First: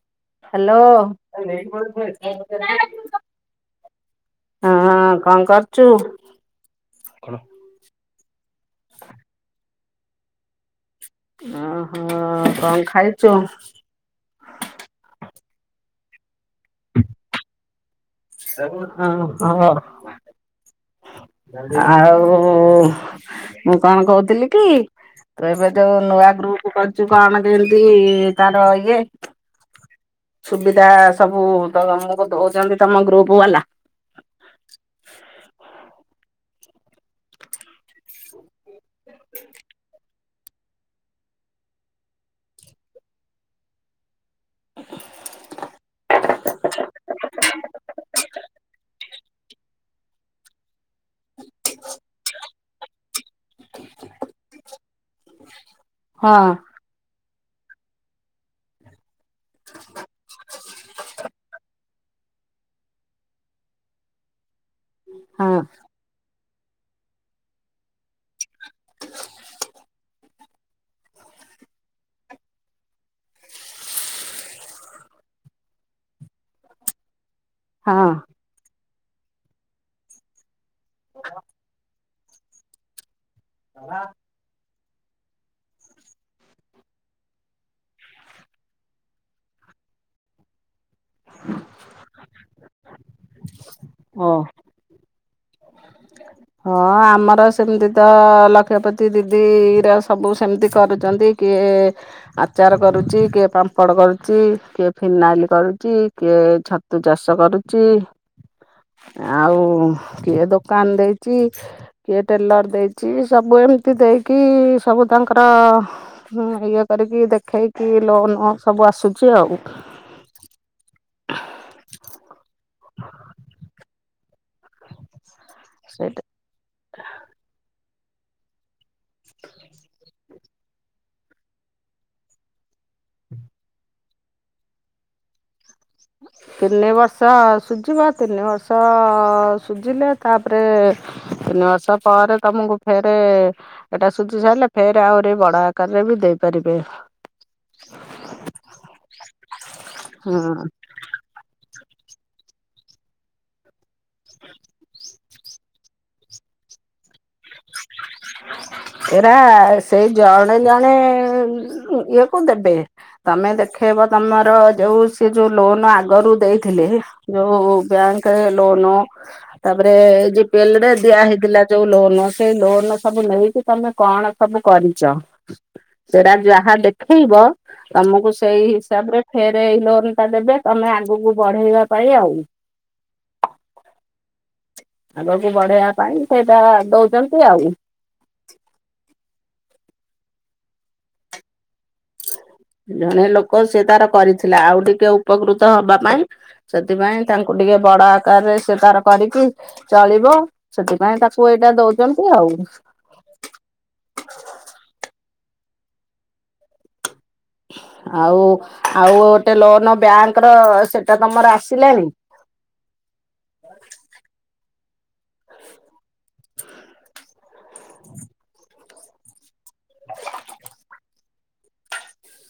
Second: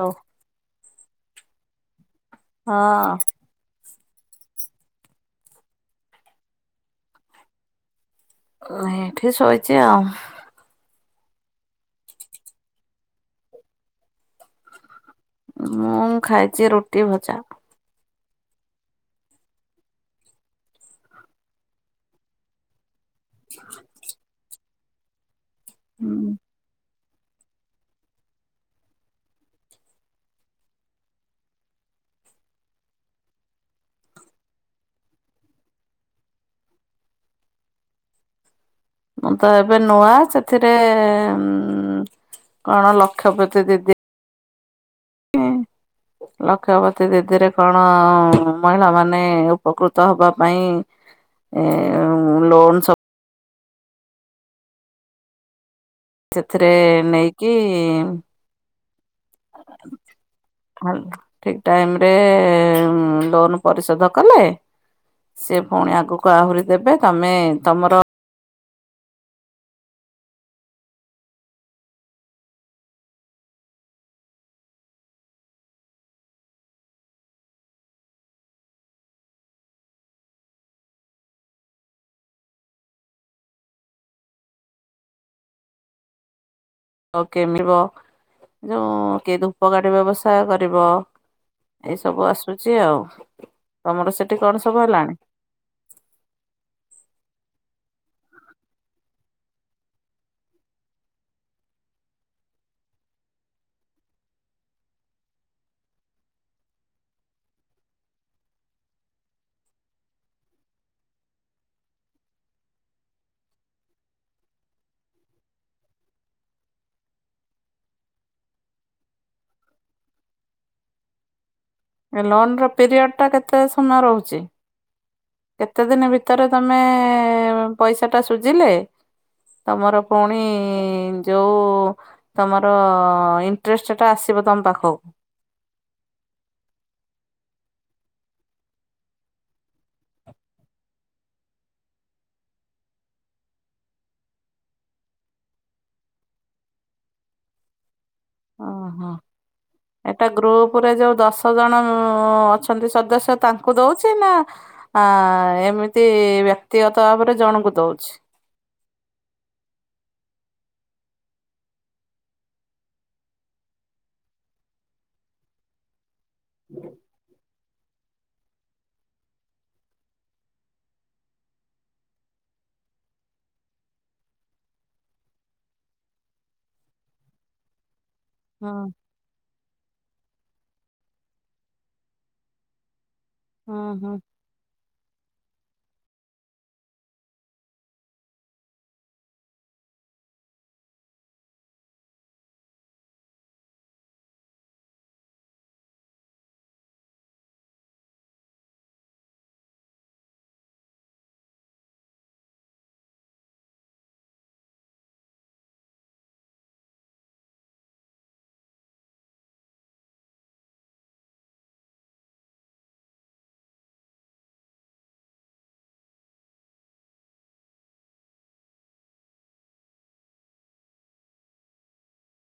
ହଉ ହ୍ୟାଲୋ ହଁ ହ ହଁ କଣ କରୁଛୁ ଏଇଠି ଶୋଇଛି ଆଉ ଓହୋ କଣ ଖାଇଛୁ ମୁଁ ଖାଇଛି ରୁଟି ଭଜା। ହଁ ହ ଆଉ ମୁଁ କଣ କହୁଥିଲି କି ତୁ ଏବେ ଯୋଉ ନୂଆ ଗ୍ରୁପ କରିଛୁ କଣ କେମିତି ତାର ଇଏ ସୁବିଧା ସବୁ ତମକୁ ଦଉଛନ୍ତି ତମ ଗ୍ରୁପ ବାଲା। ମୁଁ ତ ଏବେ ନୂଆ ସେଥିରେ ଉ କଣ ଲକ୍ଷପତି ଦିଦି ଲକ୍ଷପତୀ ଦିଦିରେ କଣ ମହିଳା ମାନ ଉପକୃତ ହବା ପାଇଁ ଏ ଲୋନ୍ ସବୁ ହଁ ସେଥିରେ ନେଇକି ହଉ ଠିକ୍ ଟାଇମରେ ଲୋନ୍ ପରିଶୋଧ କଲେ। ହଁ ସେ ପୁଣି ଆଗକୁ ଆହୁରି ଦେବେ ତମେ ତମର। ହଁ। ଆଉ କେମିବ ଯୋଉ କେ ଧୂପକାଠି ବ୍ୟବସାୟ କରିବ। ଏସବୁ ଆସୁଚି ଆଉ ତମର ଓ ସେଠି କଣ ସବୁ ହେଲାଣି? ହଁ ଆମର ସେମିତି ତ ଲକ୍ଷପତି ଦିଦି ର ସବୁ ସେମତି କରୁଚନ୍ତି। କିଏ। ଆଚାର କରୁଚି କିଏ ପାମ୍ପଡ଼ କରୁଚି କିଏ ଫିନାଇଲ୍ କରୁଚି କିଏ ଛ ତୁ ଚାଷ କରୁଚି ଆଉ କିଏ ଦୋକାନ୍ ଦେଇ ଚି କିଏ ଟେଲର୍ ଦେଇଚି ସବୁ ଏମତି ଦେଇକି ସବୁ ତାଙ୍କର। ହୁଁ ଇଏ କରିକି ଦେଖେଇକି ଲୋନ୍ ସବୁ ଆସୁଛି ଆଉ। ଏ ଲୋନ୍ ର ପିରିଅଡ଼ଟା କେତେ ସମୟ ରହୁଚି? [inaudible] କେତେ ଦିନି ସେଇଟା ଭିତରେ ତମେ ପଇସାଟା ସୁଜିଲେ। ତମର ପୁଣି ଯୋଉ। ତମର ଇଣ୍ଟରେଷ୍ଟଟା ଆସିବ ତମ୍ ପାଖକୁ। [inaudible] ତିନି ବର୍ଷ ସୁଜିବ ତିନି ବର୍ଷ ସୁଜିଲେ ତାପରେ। ତିନି ବର୍ଷ ପରେ ତମୁକୁ ଫେରେ। ଏଟା ସୁଜି ସାରିଲେ ଫେରେ ଆହୁରି ବଡ ଆକାରରେ ବି ଦେଇପାରିବେ। ଓହୋ। ଏଟା ହୁଁ ଗ୍ରୁପୁରେ ଯୋଉ ଦଶ ଜଣ ଅଛନ୍ତି ସଦସ୍ୟ ତାଙ୍କୁ ଦଉଛି। କି ନା ଆ ଏମିତି ବ୍ୟକ୍ତିଗତ ଭାବରେ ଜଣଙ୍କୁ ଦଉଛି। ଏରା ସେଇ ଜଣେ ଜଣେ ଇଏ କୁ ଦେବେ। ତମେ ଦେଖେଇବ ତମର ଯଉ ସେ ଯୋଉ ଲୋନ୍ ଆଗରୁ। ଦେଇଥିଲେ ହେଲା ଯୋଉ ବ୍ୟାଙ୍କ୍। କେ ଲୋନୋ ତାପରେ ଜିପିଏଲରେ ଦିଆ ହେଇଥିଲା ଯୋଉ ଲୋନୋ। ସେଇ ଲୋନ୍ ସବୁ ନେଇକି ତମେ କଣ ସବୁ କରିଛ। ସେଟା ଯାହା ଦେଖେଇବ ତମୁକୁ ସେଇ ହୁଁ ହିସାବରେ ଫେରେ ଏଇ ଲୋନ୍ଟା ଦେବେ ତମେ ଆଗୁକୁ ବଢେଇବା ପାଇଁ ଆଉ। ହଁ ହଁ। ଆଗକୁ ବଢେଇବା ପାଇଁ ସେଇଟା ଦଉଚନ୍ତି ଆଉ। ଜଣେ ଲୋକ ସେ ତାର କରିଥିଲା ଆଉ ଟିକେ ଉପକୃତ ହବା ପାଇଁ। ସେଥିପାଇଁ ତାଙ୍କୁ ଟିକେ ବଡ ଆକାରରେ ସେ ତାର କରିକି। ଚଳିବ ସେଥିପାଇଁ ତାକୁ ଏଇଟା ଦଉଚନ୍ତି ଆଉ। ଆଉ ଆଉ ଗୋଟେ ଲୋନୋ ବ୍ୟାଙ୍କର ସେଟା ତମର ଆସିଲାଣି? [inaudible] [inaudible]